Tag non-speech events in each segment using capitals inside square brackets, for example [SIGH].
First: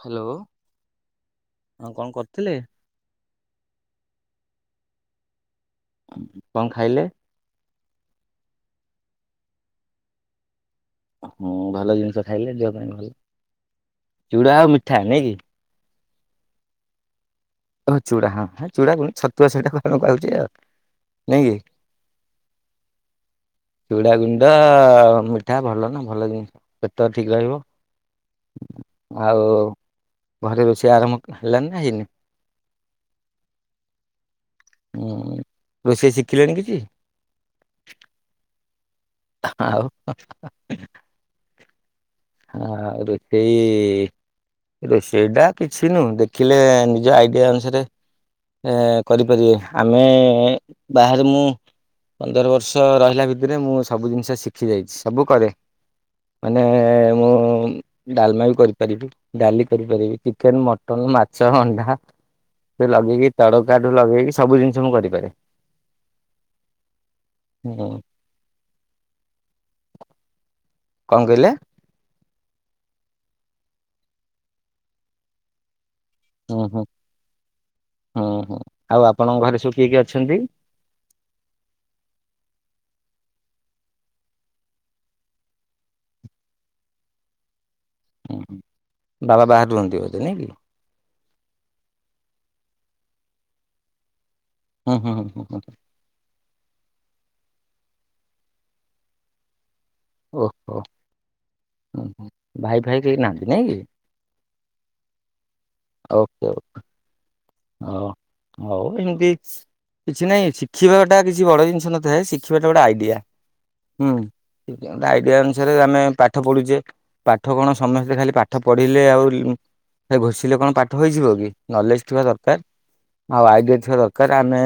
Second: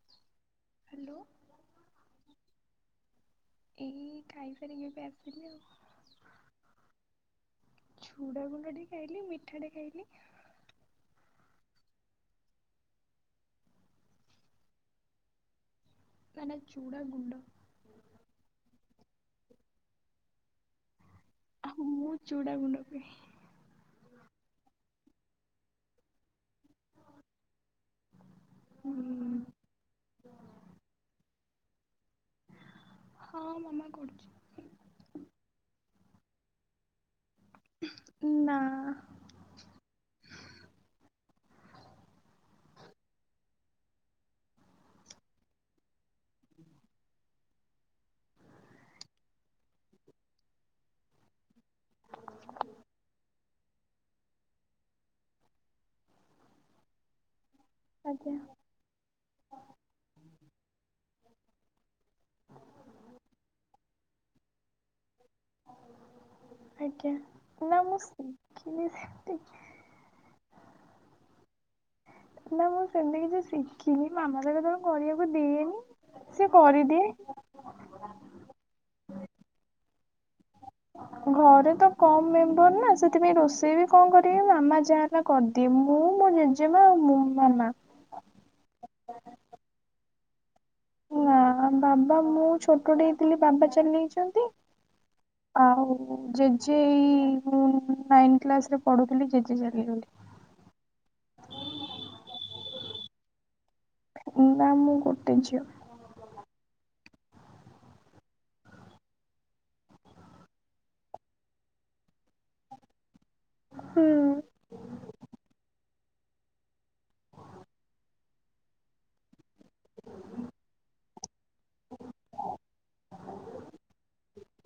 Hello. Hello ହଁ କଣ କରିଥିଲେ? ଏଇ ଖାଇ ସାରିକି ଏବେ ଆସିଲି ଆଉ। କଣ ଖାଇଲେ? ଛୁଡା ଗୁଣ୍ଡ ଟେ ଖାଇଲି। ମିଠାଟେ ଖାଇଲି। ହୁଁ ଭଲ ଜିନିଷ ଖାଇଲେ। ଦେହ ପାଇଁ ଭଲ। ଚୁଡ଼ା ଆଉ ମିଠା ନାଇକି? ନା ନା ଚୁଡ଼ା ଗୁଣ୍ଡ। ଓ ଚୁଡ଼ା ହଁ ହଁ, ଚୁଡା ଛତୁଆ ସେଇଟା କଣ କଉଛି ଆଉ। ନାଇଁ କି? ଆ ହୁଁ, ମୁଁ ଚୁଡା ଗୁଣ୍ଡ କୁହେ। ଚୁଡାଗୁଣ୍ଡ ମିଠା ଭଲ ନା ଭଲ ଜିନ୍ସ ପେଟ ଠିକ୍ ରହିବ। [INAUDIBLE] ହୁଁ। ଆଉ ଘରେ ରୋଷେଇ ଆରମ୍ଭ ହେଲାନି ନା ହେଇନି? ହଁ ମାମା କରୁଛି। ହଁ ରୋଷେଇ ଶିଖିଲେଣି କିଛି? ନା। ଆଉ ହଁ ରୋଷେଇ, ରୋଷେଇ ଟା କିଛି ନୁହଁ ଦେ ଶିଖିଲେ ନିଜ ଆଇଡ଼ିଆ ଅନୁସାରେ ଏ କରିପାରିବେ। ଆମେ ବାହାରେ ମୁଁ ପନ୍ଦର ବର୍ଷ ରହିଲା ଭିତରେ ମୁଁ ସବୁ ଜିନ୍ସ ଶିଖି ଯାଇଛି ସବୁ କରେ। ମାନେ ମୁଁ ଆଜ୍ଞା ଡାଲମା ବି କରିପାରିବି। ଡାଲି କରିପାରିବି। ଚିକେନ୍, ମଟନ, ମାଛ, ଅଣ୍ଡା ସେ ଲଗେଇକି ତଡକାଠୁ ଲଗେଇକି ସବୁ ଜିନ୍ସ ମୁଁ କରିପାରେ। ଆଜ୍ଞା। ନା ହୁଁ ମୁଁ ଶିଖିନି ସେମିତି କି କଣ କହିଲେ? ନା ମୁଁ ସେମିତି କିଛି ଶିଖିନି। ମାମା ତ କେତେବେ କରିବାକୁ ଦିଏନି। ସିଏ ହୁଁ ହୁଁ କରିଦିଏ। ହୁଁ ହୁଁ। ଆଉ ଆପଣଙ୍କ ଘରେ ସବୁ କିଏ କିଏ ଅଛନ୍ତି? ଘରେ ତ କମ୍ ମେମ୍ବର ନା, ସେଥିପାଇଁ ରୋଷେଇ ବି କଣ କରିବି ମାମା ଯାହା ନା କରିଦିଏ। ମୁଁ ମୋ ଜେଜେ ମା ଆଉ ମୋ ମାମା। ହୁଁ। ବାବା ବାହାରେ ରୁହନ୍ତି ବୋଧେ ନାଇଁ କି? ନା ବାବା ମୁଁ ଛୋଟଟେ ହେଇଥିଲି ବାବା ଚାଲି ଯାଇଇଛନ୍ତି। ହୁଁ, ହୁଁ, ହୁଁ ଜେଜେ ଏଇ ମୁଁ ନାଇନ୍ କ୍ଲାସ୍ ରେ ପଢୁଥିଲି ଜେଜେ ଚାଲିଗଲେ। ଓହୋ। ଭାଇ ଫାଇ କେହି ନାହାନ୍ତି ନାଇଁ କି? ନା ମୁଁ ଗୋଟେ ଝିଅ। ଓକେ। ଓ। ହ ହଉ ଏମିତି କିଛି ନହିଁ, ଶିଖିବାଟା କିଛି ବଡ ଜିନ୍ସ ନଥାଏ। ଶିଖିବାଟା ଗୋଟେ ଆଇଡିଆ। ହୁଁ ଆଇଡିଆ ଅନୁସାରେ ଆମେ ପା ପାଠ ପଢୁଛେ ପାଠ କଣ ସମସ୍ତେ ଖାଲି ପାଠ ପଢିଲେ ଆଉ ସେ ଘୋଷିଲେ କଣ ପାଠ ହେଇଯିବ କି? ନଲେଜ ଥିବା ଦର ଆଉ ଆଇଡିଆ ଥିବା ଦରକାର। ଆମେ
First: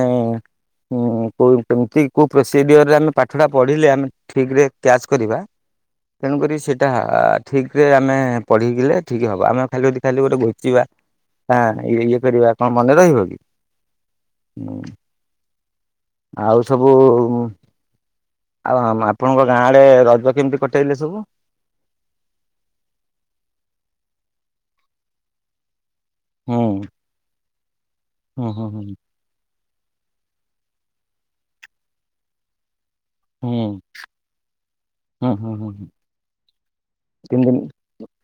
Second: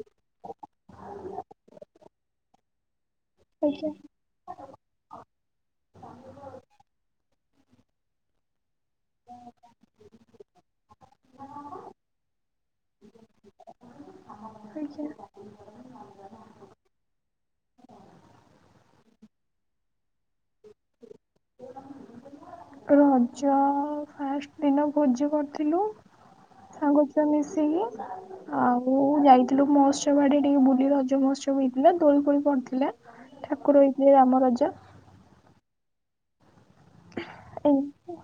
ଉ କୋଉ କେମତି କୋଉ ପ୍ରୋ ସେ ଦିଗରେ ଆମେ ପାଠଟା ପଢିଲେ ଆଜ୍ଞା। ଆମେ ଠିକରେ କ୍ୟାଚ଼ କରିବା ତେଣୁକରି ସେଇଟା ଠିକରେ ଆମେ ପଢିଲେ ଠିକ ହବ ଆମେ ଖାଲି ଯଦି ଖାଲି ଗୋଟେ ଘୋଷିବା ଆଁ ଇଏ କରିବା କଣ ମନେ ରହିବ କି? ଆଜ୍ଞା ଆଉ ସବୁ ଆଉ ଆମ ଆପଣଙ୍କ ଗାଁଆଡ଼େ ରଜ କେମିତି କଟେଇଲେ ସବୁ? ରଜ ଫାଷ୍ଟ ଦିନ ଭୋଜି କରିଥିଲୁ। ହୁଁ। ସବୁ ଛୁଆ ମିଶିକି ହୁଁ ହୁଁ ହୁଁ ଆଉ ଯାଇଥି ଗଲୁ ମହୋତ୍ସବ ଆଡେ ଟିକେ ବୁଲି ରଜ ମହୋତ୍ସବ ହେଉଛି ନା ଦୋଳି ଫୋଳି ପଡିଥିଲା। ହୁଁ। ଠାକୁର ହେଇଥିଲେ ରାମ ରାଜା। ହୁଁ ହୁଁ ହୁଁ। ତିନି ଦିନ ଏଇ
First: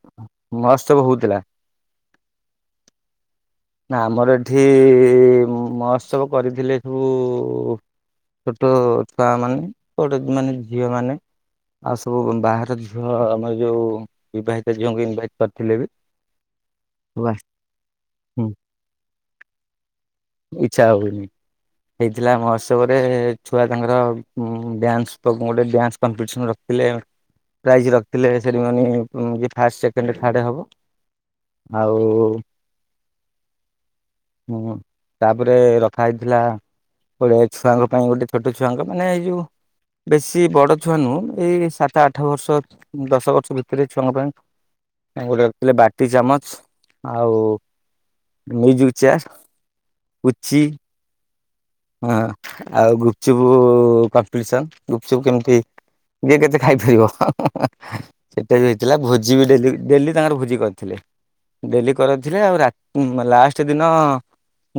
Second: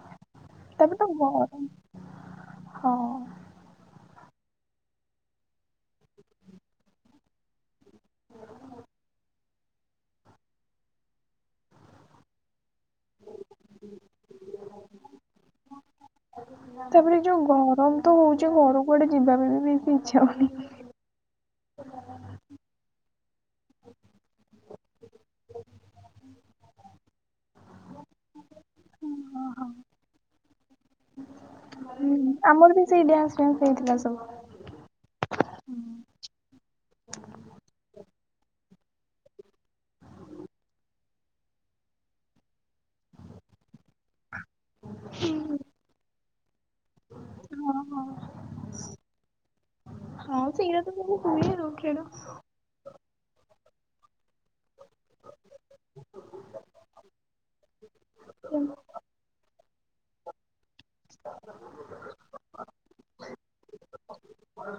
ମହୋତ୍ସବ ତାପରେ ତ ହଉଥିଲା ଗରମ ହଁ। ନା ଆମର ଏଠି ମହୋତ୍ସବ କରିଥିଲେ ସବୁ। ଛୋଟ ଛୁଆ ମାନେ ବଡ ମାନେ ଝିଅମାନେ। ଆଉ ସବୁ ବାହାର ଝୁଅ ଆମର ଯୋଉ ବିବାହିତ ଝୁଅଙ୍କୁ ଇନଭାଇଟ କରିଥିଲେ ବି ତାପରେ ସବୁ ଯୋଉ ଆସି ଗରମ ତ ହୁଁ ହଉଛି ଘରୁ କୁଆଡେ ଯିବା ପାଇଁ ବି ବି ଇଚ୍ଛା ହଉନି। ଇଛା ହଉନି। ହେଇଥିଲା ମହୋତ୍ସବରେ ଛୁଆ ତାଙ୍କର ଡ୍ୟାନ୍ସ ପ୍ରୋ ଗୋଟେ ଡ୍ୟାନ୍ସ କମ୍ପିଟିସନ ରଖ ହେଲେ ପ୍ରାଇଜ୍‌ ରଖିଲେ ସେରିମନି ଯିଏ ଫାଷ୍ଟ, ସେକେଣ୍ଡ, ଥାର୍ଡ ହବ। ହୁଁ ଆଉ ଆମର ବି ସେଇ ଡ୍ୟାନ୍ସ ଫ୍ୟାନ୍ସ ହେଇଥିଲା ସବୁ। ଉହୁଁ, ତାପରେ ରଖା ହେଇଥିଲା। ଗୋଡ଼େ ଛୁଆଙ୍କ ପାଇଁ ଗୋଟେ ଛୋଟ ଛୁଆଙ୍କ ପାଇଁ ମାନେ ଏଇଯୋଉଁ ବେଶୀ ବଡ ଛୁଆ ନୁହଁ ଏଇ ସାତ ଆଠ ବର୍ଷ ଦଶ ବର୍ଷ ଭିତରେ ଛୁଆଙ୍କ ପାଇଁ ତାଙ୍କୁ ରଖିଥିଲେ ବାଟି ଚାମଚ ଆଉ ହଁ ହଁ ମ୍ୟୁଜିକ ଚେୟାର୍ ହଁ ସେଇଆ ତ ସବୁ ହୁଏ ଆଉ ହଁ ଆଉ ଗୁପଚୁପ କମ୍ପିଟିସନ ଗୁପଚୁପ କେମିତି ଜିଏ କେତେ ଖାଇପାରିବ ସେଟା ବି ସେମିତି। ହେଇଥିଲା ଭୋଜି ବି ଡେଲି, ଡେଲି ତାଙ୍କର ଭୋଜି କରିଥିଲେ। ଡେଲି କରଉଥିଲେ ଆଉ ରା ଲାଷ୍ଟ ଦିନ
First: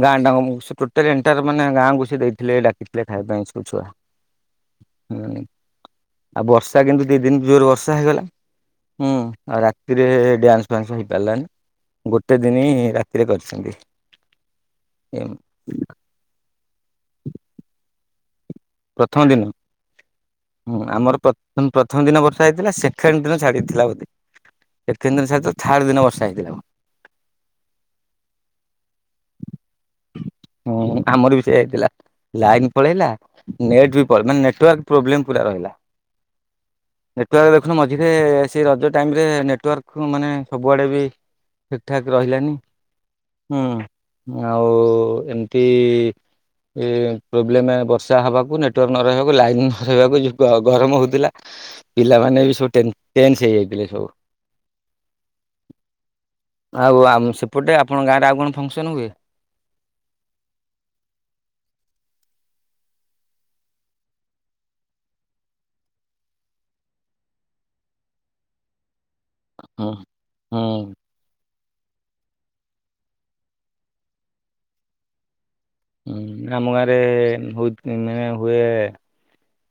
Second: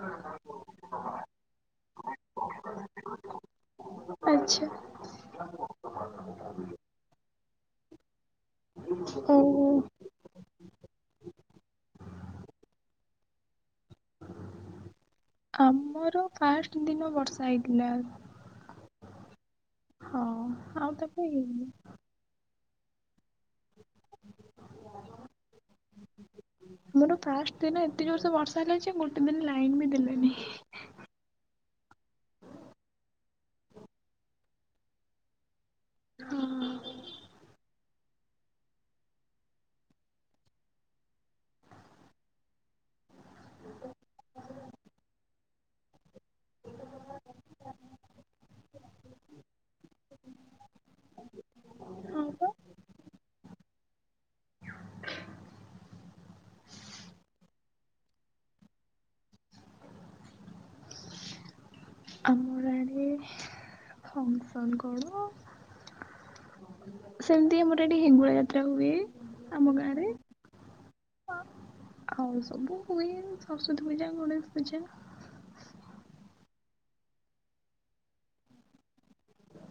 ଗାଁ ଟା ଜାକ ଟୋଟାଲ ଏଣ୍ଟର ମାନେ ଗାଁକୁ ସେ ଦେଇଥିଲେ ଡାକିଥିଲେ ଖାଇବା ପାଇଁ ସବୁ ଛୁଆ। ଆଚ୍ଛା। ହୁଁ, ଆଉ ବର୍ଷା କିନ୍ତୁ ଦି ଦିନି ଜୋର ବର୍ଷା ହେଇଗଲା। ହୁଁ, ଆଉ ଓହୋ। ରାତିରେ ଡ୍ୟାନ୍ସ ଫାନ୍ସ ହେଇପାରିଲାନି। ଗୋଟେ ଦିନି ରାତିରେ କରିଛନ୍ତି। ମୋର ଫାଷ୍ଟ ଦିନ ବର୍ଷା ହେଇଥିଲା। ପ୍ରଥମ ଦିନ? ହଁ। ହୁଁ, ଆଉ ଆମର ତାପରେ ପ୍ରଥମ ହେଇନି। ପଥ ପ୍ରଥମ ଦିନ ବର୍ଷା ହେଇଥିଲା ସେକେଣ୍ଡ ଦିନ ଛାଡ଼ିଥିଲା ବୋଧେ ସେକେଣ୍ଡ ଦିନ ଛାଡ଼ିଥିଲା ଥାର୍ଡ ଦିନ ବର୍ଷା ହେଇଥିଲା। ମୋର ଫାଷ୍ଟ ଦିନ ଏତେ ଜୋରସ ବର୍ଷା ହେଲା ଯେ ଗୋଟେ ଦିନ ଲାଇନ ବି ଦେଲାନି। ହୁଁ ଆମର ବି ସେଆ ହେଇଥିଲା ଲାଇନ ପଳେଇଲା ନେଟ୍ ବି ପଳେଇଲା ମାନେ ନେଟୱର୍କ୍ ପ୍ର ପୁରା ରଇଲା। ହଁ। ନେଟୱାର୍କ ଦେଖୁନ ମଝିରେ ସେ ରଜ ଟାଇମ ରେ ନେଟୱାର୍କ ମାନେ ସବୁଆଡେ ବି ଠିକ୍ ଠାକ୍ ରହିଲାନି। ହୁଁ ଆଉ ଏମତି ଏ ପ୍ରୋବ୍ଲେମ ବର୍ଷା ହବାକୁ ନେଟୱାର୍କ ନ ରହିବାକୁ ଲାଇନ କୁ ଗରମ ହଉଥିଲା ପିଲାମାନେ ପା ବି ସବୁ ଟେନ୍ସ ହେଇଯାଇଥିଲେ ସବୁ [INAUDIBLE] ଆଉ ଆ ସେପଟେ ଆପଣଙ୍କ ଗାଁରେ ଆଉ କଣ ଫଙ୍କସନ ହୁଏ। ଆମର ଆଡେ ଫଂସନ କଣ ସେମିତି ଆମର ଏଠି ହେଙ୍ଗୁଳା ଯାତ୍ରା ହୁଏ। ଆମ ହଁ ଗାଁରେ ହଁ। ଆଉ ସବୁ ହୁଏ ସରସ୍ଵତୀ ପୂଜା ଗଣେଶ ପୂଜା ହୁଁ ଆମ ଗାଁ ରେ ହଉତ୍ ମାନେ ହୁଏ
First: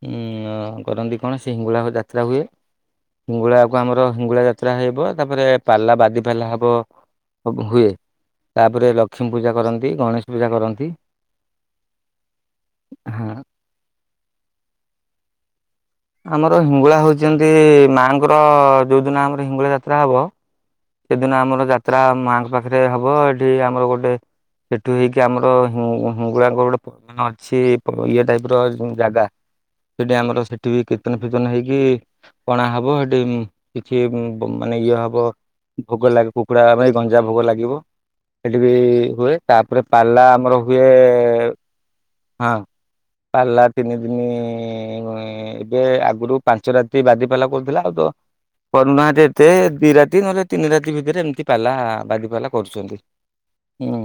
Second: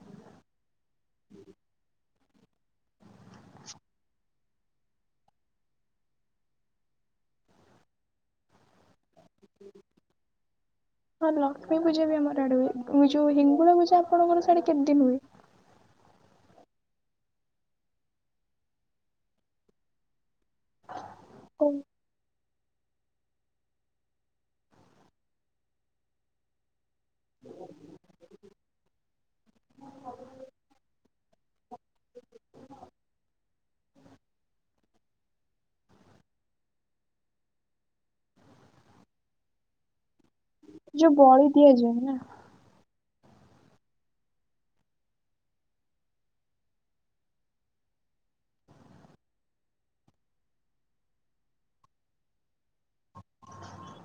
ଉଁ କରନ୍ତି କଣ ସେ ହିଙ୍ଗୁଳା ହୁଏ ଯାତ୍ରା ହୁଏ। ହିଙ୍ଗୁଳାକୁ ଆମର ହିଙ୍ଗୁଳା ଯାତ୍ରା ହେବ ତାପରେ ପାଲା ବାଦି ପାଲା ହବ ହବ୍ ହୁଏ ତାପରେ ଲକ୍ଷ୍ମୀ ପୂଜା କରନ୍ତି ଗଣେଶ ପୂଜା କରନ୍ତି। ହଁ ଲକ୍ଷ୍ମୀ ପୂଜା ବି ଆମର ଆଡେ ହୁଏ କ ଯୋଉ ହଁ ହିଙ୍ଗୁଳା ପୂଜା ଆପଣଙ୍କର ସେଆଡେ କେମିତି ହୁଏ। ଆମର ହିଙ୍ଗୁଳା ହଉଛନ୍ତି ମାଙ୍କର ଯୋଉ ଦିନ ଆମର ହିଙ୍ଗୁଳା ଯାତ୍ରା ହବ ସେଦିନ ଆମର ଯାତ୍ରା ମାଙ୍କ ପାଖରେ ହବ ଏଠି ଆମର ଗୋଟେ ସେଠୁ ହେଇକି ଆମର ହି ହିଙ୍ଗୁଳାଙ୍କର ଗୋଟେ ପ ମାନେ ଅଛି ପ ଇଏ ଟାଇପ ର ଜାଗା। ସେଠି ଆମର ସେଠି ବି କୀର୍ତ୍ତନ ଫୀର୍ତନ ହେଇକି ପଣା ହବ ହେଠି କିଛି ବ ମାନେ ଇଏ ହବ ଭୋଗ ଲାଗ କୁକୁଡ଼ା ମାଇ ଗଞ୍ଜା ଭୋଗ ଲାଗିବ। ସେଠି ବି ହୁଏ ତାପରେ ପାଲା ଆମର ହୁ ଯୋଉ ବଳି ଦିଆଯିବନି ନା। ହଁ। ପାଲା ତିନି ଦିନ ଏବେ ଆଗରୁ ପାଞ୍ଚ ରାତି ବାଦି ପାଲା କରୁଥିଲା ଆଉ ତ କରୁନାହାନ୍ତି ଏତେ ଦି ରାତି ନହେଲେ ତିନି ରାତି ଭିତରେ ଏମିତି ପାଲା ବାଦି ପାାଲା କରୁଛନ୍ତି। ହୁଁ।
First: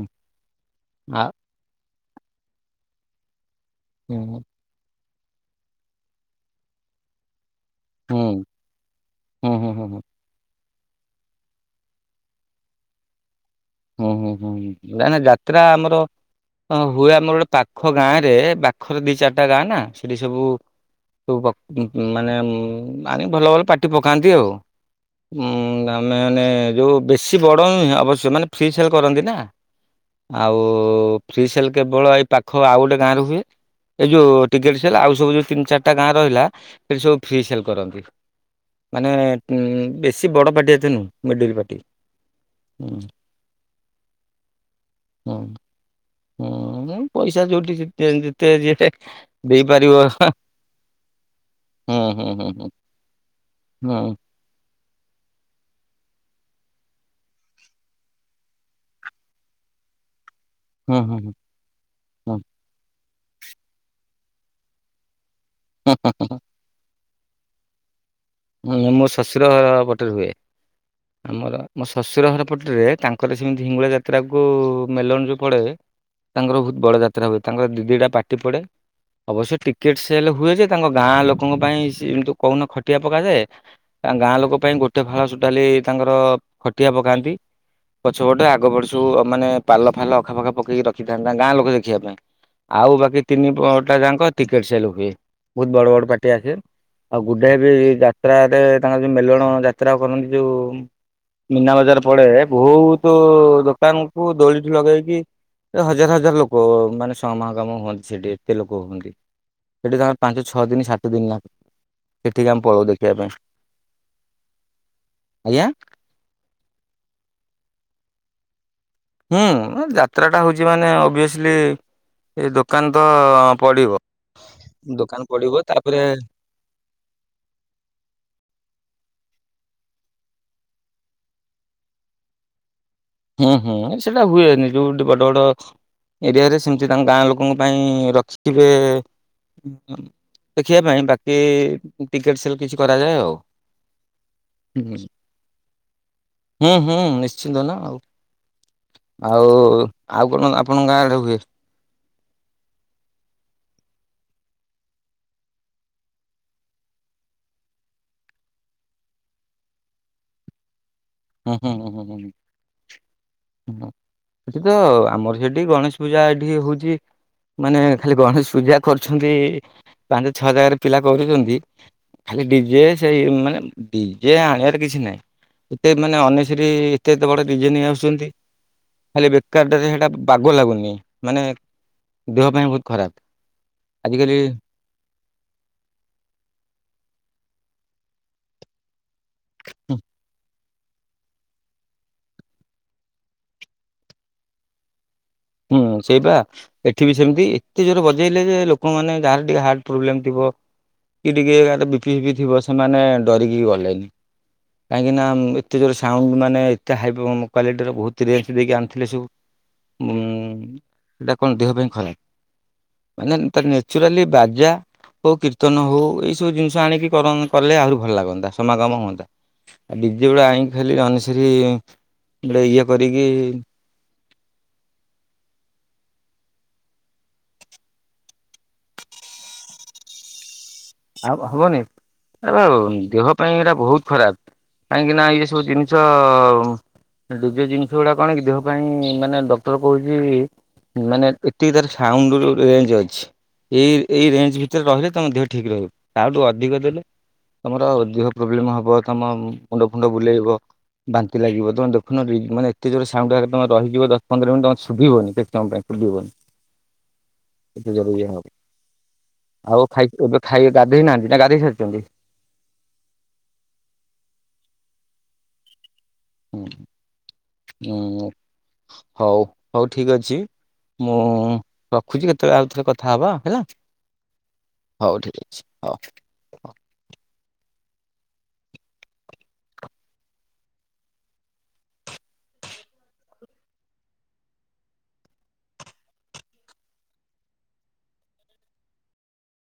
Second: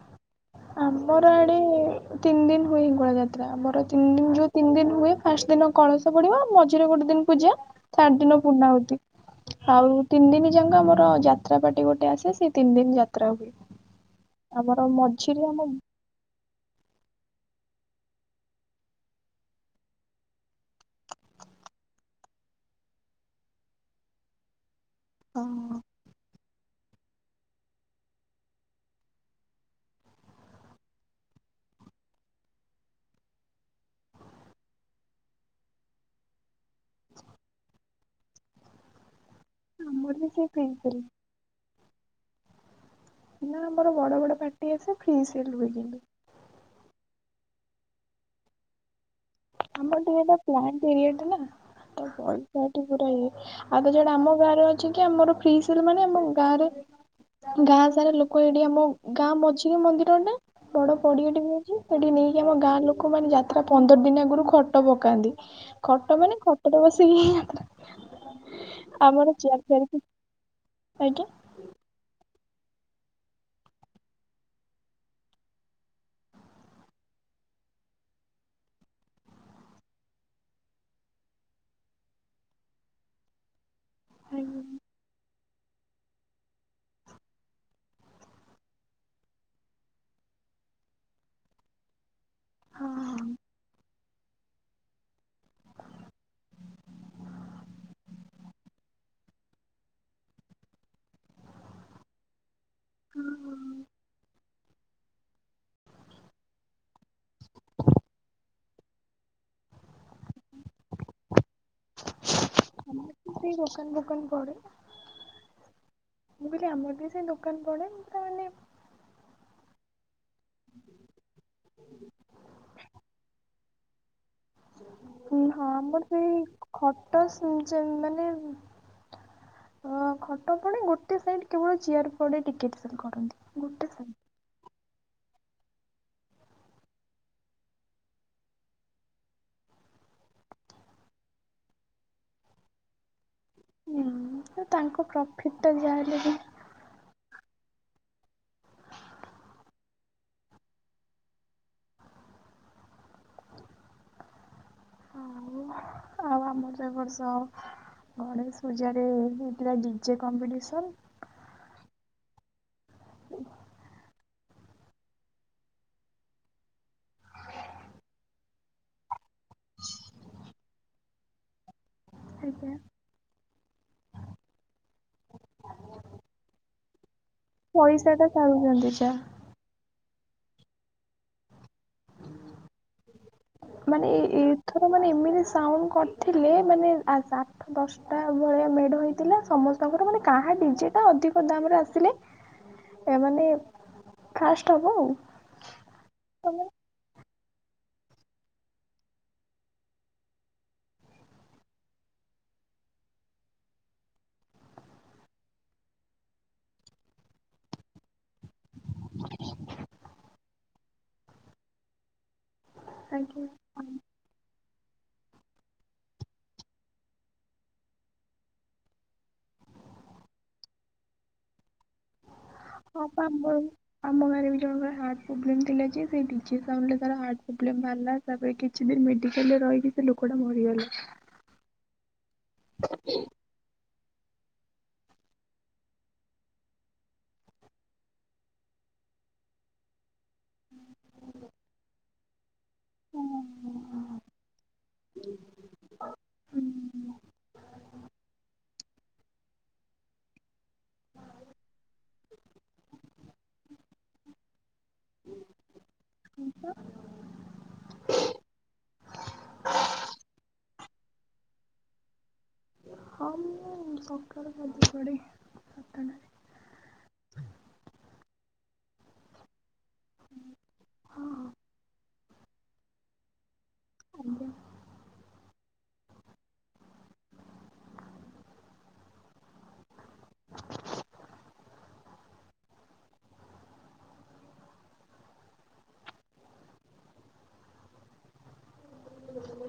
ଆ ଆମର ଆଡେ ତିନି ଦିନ ହୁଏ ଗୋଳା ଯାତ୍ରା ଆମର ତିନି ଦିନ ହୁଁ। ଯୋଉ ତିନି ଦିନ ହୁଏ ଫାଷ୍ଟ ଦିନ କଳସ ପଡିବ ମଝିରେ ଗୋଟେ ଦିନ ପୂଜା ଥାର୍ଡ ଦିନ ହୁଁ ପୂର୍ଣା ହୁତି ହୁଁ ହୁଁ ହୁଁ ହୁଁ। ଆଉ ତିନି ଦିନ ଯାକ ଆମର ଯାତ୍ରା ପାର୍ଟି ଗୋଟେ ଆସ ସେ ତିନି ଦିନ ଯା ତ୍ରା ହୁଏ ଆମର ମଝି ତ୍ରା ଆମର ହଁ ହୁଏ ଆମର ଗୋଟେ ପାଖ ଗାଁ ରେ ପାଖର ଦି ଚାରିଟା ଗାଁ ନା ସେଠି ସବୁ ସବୁ ପ ଅ ମାନେ ଆଣି ଭଲ ଭଲ ପାଟି ପକାନ୍ତି ଆଉ। ଉଁ ହଁ ଆମେ ଏଣେ ମାନେ ଯୋଉ ବେଶୀ ବଡ ନୁହେଁ ଆବଶ୍ୟ ମାନେ ଫ୍ରି ସେଲ କରନ୍ତି ନା। ଆଉ ଫ୍ରି ସେଲ କେବଳ ଏଇ ପାଖ ଆଉ ଗୋଟେ ଗାଁରେ ହୁଏ। ଏଇ ଯୋଉ ଟିକେଟ୍ ସେଲ୍ ଆଉ ସବୁ ଯୋଉ ତିନି ଚାରିଟା ଗାଁ ରହିଲା ସେଇଠି ସବୁ ଫ୍ରୀ ସେଲ୍ କରନ୍ତି। [INAUDIBLE] ମାନେ ଉଁ ଆମର ବି ବେଶୀ ସେ ବଡ ଫ୍ରି ପାର୍ଟି ଏତେ ସେଲ୍ ନୁହ ମିଡଲ ପାର୍ଟି ହୁଁ। ନା ଆମର ବଡ ବଡ ପାର୍ଟି ଆସେ ଫ୍ରି ହୁଁ ସେଲ ହୁଏ କିନ୍ତୁ। ହୁଁ ଉଁ ପଇସା ଯଉଠି ଯେତେ ଯ ଆମର ଟିକେ ଏଟା ପ୍ଲାଣ୍ଟ ଏରିଆ ଟା ନା ହୁଁ ତ ହୁଁ ହୁଁ ପଇସା ହୁଁ ଏଠି ପୂରା ଇଏ ଆଗେ ହୁଁ। ଜୋଉଡ଼ା ଆମ ରେ ଅଛି କି ଆମର ଫ୍ରି ସେଲ୍ ମାନେ ଆମ ଗାଁରେ ଗାଁ ସାରା ଲୋକ ଏଠି ଆମ ଗାଁ ମଝିରେ ମନ୍ଦିର ନା ବଡ ହୁଁ ହୁଁ ହୁଁ ପଡିଆଟେ ବି ଅଛି ସେଠି ନେଇକି ହୁଁ ଆମ ଗାଁ ଲୋକ ମାନେ ଯାତ୍ରା ପନ୍ଦର ଦିନ ଆଗରୁ ଖଟ ପକାନ୍ତି। ଖଟ ହୁଁ ମାନେ ଖଟରେ ବସିକି ଯାତରା ହୁ ମୋ ଶ୍ୱଶୁର ଘର ଫେୟାର ପଟେରେ ହୁଏ ଆଜ୍ଞା। ଆମର ମୋ ଶଶୁର ହର ପଟ ରେ ତାଙ୍କର ସେମିତି ହିଙ୍ଗୁଳା ଯାତ୍ରାକୁ ମେଲଣ ଯୋଉ ପଡେ ତାଙ୍କର ବହୁତ ବଡ ଯାତ୍ରା ହୁଏ ତାଙ୍କର ଦି ଦିଟା ପାଟି ପଡେ ଅବଶ୍ୟ ଟିକେଟ ସେଲ ହୁଏ ଯେ ତାଙ୍କ ଗାଁ ଲୋକଙ୍କ ପାଇଁ ସିଏ ମତି କହୁନ ଖଟିଆ ପକାଯାଏ ତାଙ୍କ ଗାଁ ହଁ ଲୋକ ପାଇଁ ଗୋଟେ ଫାଳ ଟୋଟାଲି ତାଙ୍କର ଖଟିଆ ପକାନ୍ତି। ପଛ ପଟେ ଆଗ ପଟ ସୁ ମାନେ ପାଲ ଫାଲ ଆଖାପଖା ପକେଇକି ରଖିଥାନ୍ତି ତାଙ୍କ ଗାଁ ଲୋକ ଦେଖିବା ପାଇଁ। ଆଉ ବାକି ହଁ ତିନି ପ ଟା ଯାଙ୍କ ଟିକେଟ ସେଲ ହୁଏ ବହୁତ ବଡ ବଡ ପାର୍ଟି ଆସେ। ଆଉ ଗୁଡେ ବି ଯାତ୍ରା ରେ ତାଙ୍କର ଯୋଉ ମେଲଣ ଯାତ୍ରା କରନ୍ତି ଯୋଉ ମୀନା ବଜାର ପଡେ ବହୁତ ଦୋକାନକୁ ଦୋଳିଠୁ ଲଗେଇକି ହଜାର ହଜାର ଲୋକ ମାନେ ସମ ମ କାମ ହୁଅନ୍ତି ସେଠି। ତେ ଲୋକ ହୁଅନ୍ତି ସେଠି ତମର ପାଞ୍ଚ ଛଅ ଦିନ ସାତ ଦିନ ଲାଗ ସେଠିକି ଆମେ ପଳଉଛୁ। ଆମ [UNINTELLIGIBLE] ଦୋକାନ ଫୋକାନ ପଡେ। ଆଜ୍ଞା ମୁଁ କଇଲି ଆମର ବି ସେଇ ଦୋକାନ ପଡେ। ମୁଁ ତା ମାନେ ହୁଁ ଉଁ ଯାତ୍ରା ଟା ହଉଛି ମାନେ ଅଭିଅସଲି ଏ ଦୋକାନ ତ ପଡିବ। ଦୋକାନ ଉଁ ପଡିବ ହଁ ତାପରେ ଆମର ଏଇ ଖଟ ଶୁନଚନ ମାନେ ଅ ଖଟ ପଡେ ଗୋଟେ ସାଇଡ କେବଳ ଚେୟାର୍ ପଡେ ଟିକେଟ୍ ସେଲ କ ହୁଁ ହୁଁ ସେଇଟା ହୁଏନି ଯୋଉଠି ବଡ ବଡ ଏରିଆ ରେ ସେମିତି ତାଙ୍କ ଗାଁ ଲୋକଙ୍କ ପାଇଁ ରଖିଥିବେ। ଦେଖିବା ପାଇଁ ବାକି ଟିକେଟ ସେଲ କିଛି କରାଯାଏ ଆଉ। ହୁଁ ତାଙ୍କ ପ୍ରଫିଟ ଟା ଯାହାହେଲେ ବି। ହୁଁ ହୁଁ ନିଶ୍ଚିନ୍ତ ନା ଆଉ, ଆଉ ଆଉ କଣ ଆପଣଙ୍କ ଗାଁ ଆଡେ ହୁଏ? ଆଉ ଆଉ ଆମର ତ ଏ ବର୍ଷ ଗଣେଶ ପୂଜା ରେ ହେଇଥିଲା ଡିଜେ କମ୍ପିଟିସନ। ହୁଁ ହୁଁ ହୁଁ ହଁ ହୁଁ ହୁଁ। ସେଠି ତ ଆମର ସେଠି ଗଣେଶ ପୂଜା ଏଠି ହଉଛି। ମାନେ ଖାଲି ଗଣେଶ ପୂଜା କରୁଛନ୍ତି ପାଞ୍ଚ ଛଅ ହଜାର ପିଲା କରୁଛନ୍ତି। ଖାଲି ହେଇଥିଲା। ଡିଯେ ସେଇ ମାନେ ଡିଜେ ଆଣିବାର କିଛି ନାହିଁ। ଏତେ ମାନେ ଅନଶ୍ରୀ ଏତେ ଏତେ ବଡ ନିଜେ ନେଇ ପଇସା ଟା ଆସୁଛନ୍ତି। ସାରୁଛନ୍ତି ଯା ଖାଲି ବେକାର ଟାରେ ହେଟା ବାଗ ଲାଗୁନି। ମାନେ ଦେହ ପାଇଁ ବହୁତ ଖରାପ। ଆଜିକାଲି ଥର ମାନେ ଏମିତି ସାଉଣ୍ଡ କରିଥିଲେ ମାନେ ଆଠ ଦଶଟା ଭଳିଆ ମେଢ ହେଇ ଥିଲା। ସମସ୍ତଙ୍କର ମାନେ କାହା ଡିଜେ ଅଧିକ ଦାମରେ ଆସିଲେ ଏ ମାନେ ଫାଷ୍ଟ ହବ ଆଉ। ହୁଁ ସେଇ ବା। ଏଠି ବି ସେମିତି ଏତେ ଜୋର ବଜେଇଲେ ଯେ ଲୋକମାନେ ଯାହାର ଟିକେ ହାର୍ଟ ପ୍ରୋବ୍ଲେମ ଥିବ କି ଟିକେ ଏ ବି ପି ଫିପି ଥିବ ସେମାନେ ଡରିକି ଗଲେନି। କାହିଁକିନା ଏତେ ଜୋର ସାଉଣ୍ଡ ମାନେ ଏତେ ହାଇ କ୍ୱଲିଟିର ବହୁତ ରେଞ୍ଜ ଦେଇକି ଆଣିଥିଲେ ସବୁ। [UNINTELLIGIBLE] ଉଁ ସେଇଟା କଣ ଦେହ ପାଇଁ ଖରାପ। ମାନେ ଆଜ୍ଞା। ତା ନ୍ୟଚୁରାଲି ବାଜା ହଉ କୀର୍ତ୍ତନ ହଉ ଏଇ ସବୁ ଜିନିଷ ଆଣିକି କଲେ ଆହୁରି ଭଲ ଲାଗନ୍ତା ସମାଗମ ହୁଅନ୍ତା। ଆଉ ଡିଜେ ଗୁଡା ଆଣିକି ଖାଲି ଅନସିରି [UNINTELLIGIBLE] ଆମ ଗାଁ ରେ ବି ଜଣଙ୍କର ହାର୍ଟ ପ୍ରୋବ୍ଲେମ ଥିଲା ଯେ ସେଇ ଡିଜେ ସାଉଣ୍ଡ ରେ ତାର ହାଟ୍ ପ୍ରୋବ୍ଲେମ ବାହାରିଲା। ତାପରେ କିଛି ଦିନ ମେଡିକାଲରେ ରହିକି ସେ ଲୋକଟା ମରିଗଲା। ଆଉ ହବନି ଏବା ଦେହ ପାଇଁ ଏଇଟା ବହୁତ ଖରାପ। କାହିଁକି ନା ଇଏ ସବୁ ଜିନିଷ ଅ ଆ ଡିଜେ ଜିନିଷ ଗୁଡା କଣ କି ଦେହ ପାଇଁ ମାନେ ଡକ୍ଟର କହୁଚି ମାନେ ଏତିକି ତାର ଫାଉଣ୍ଡୁ ରୁ ରେଞ୍ଜ ଅଛି, ଏଇ ଏଇ ରେଞ୍ଜ ଭିତରେ ରହିଲେ ତମ ଦେହ ଠିକ୍ ରହିବ। ତାଆଠୁ ଅଧିକ ଦେଲେ ତମର ଦେହ ପ୍ରୋବ୍ଲେମ ହବ, ତମ ମୁଣ୍ଡ ଫୁଣ୍ଡ ବୁଲେଇବ। ବାନ୍ତି ଲାଗିବ ତମେ ଦେଖୁନ ରି ମାନେ ଏତେ ଜୋର ସାଉଣ୍ଡ ଆଗରେ ତମେ ରହିଯିବ ଦଶ ପନ୍ଦର ମିନିଟ ତମେ ଶୁଭିବନି କେତେ ସମୟ ପାଇଁ ଶୁଭିବନି। ହଁ [INAUDIBLE] [UNINTELLIGIBLE] ବା। ଆଉ ଖାଇ ଏବେ ଖାଇ ଗାଧେଇ ନାହାନ୍ତି ନା ଗାଧେଇ ସାରିଚନ୍ତି? ହଁ ମୁଁ ସକାଳୁ ଗାଧେଇ ପଡେ ସାତଟାରେ। ଉଁ ଉଁ ହଉ। ହଉ ଠିକ୍ ଅଛି ମୁଁ ରଖୁଚି, କେତେବେଳେ ଆଉ ଥରେ କଥା ହବା ହେଲା। ଆଜ୍ଞା। ହଉ ଠିକ୍ ଅଛି ହଉ। [INAUDIBLE]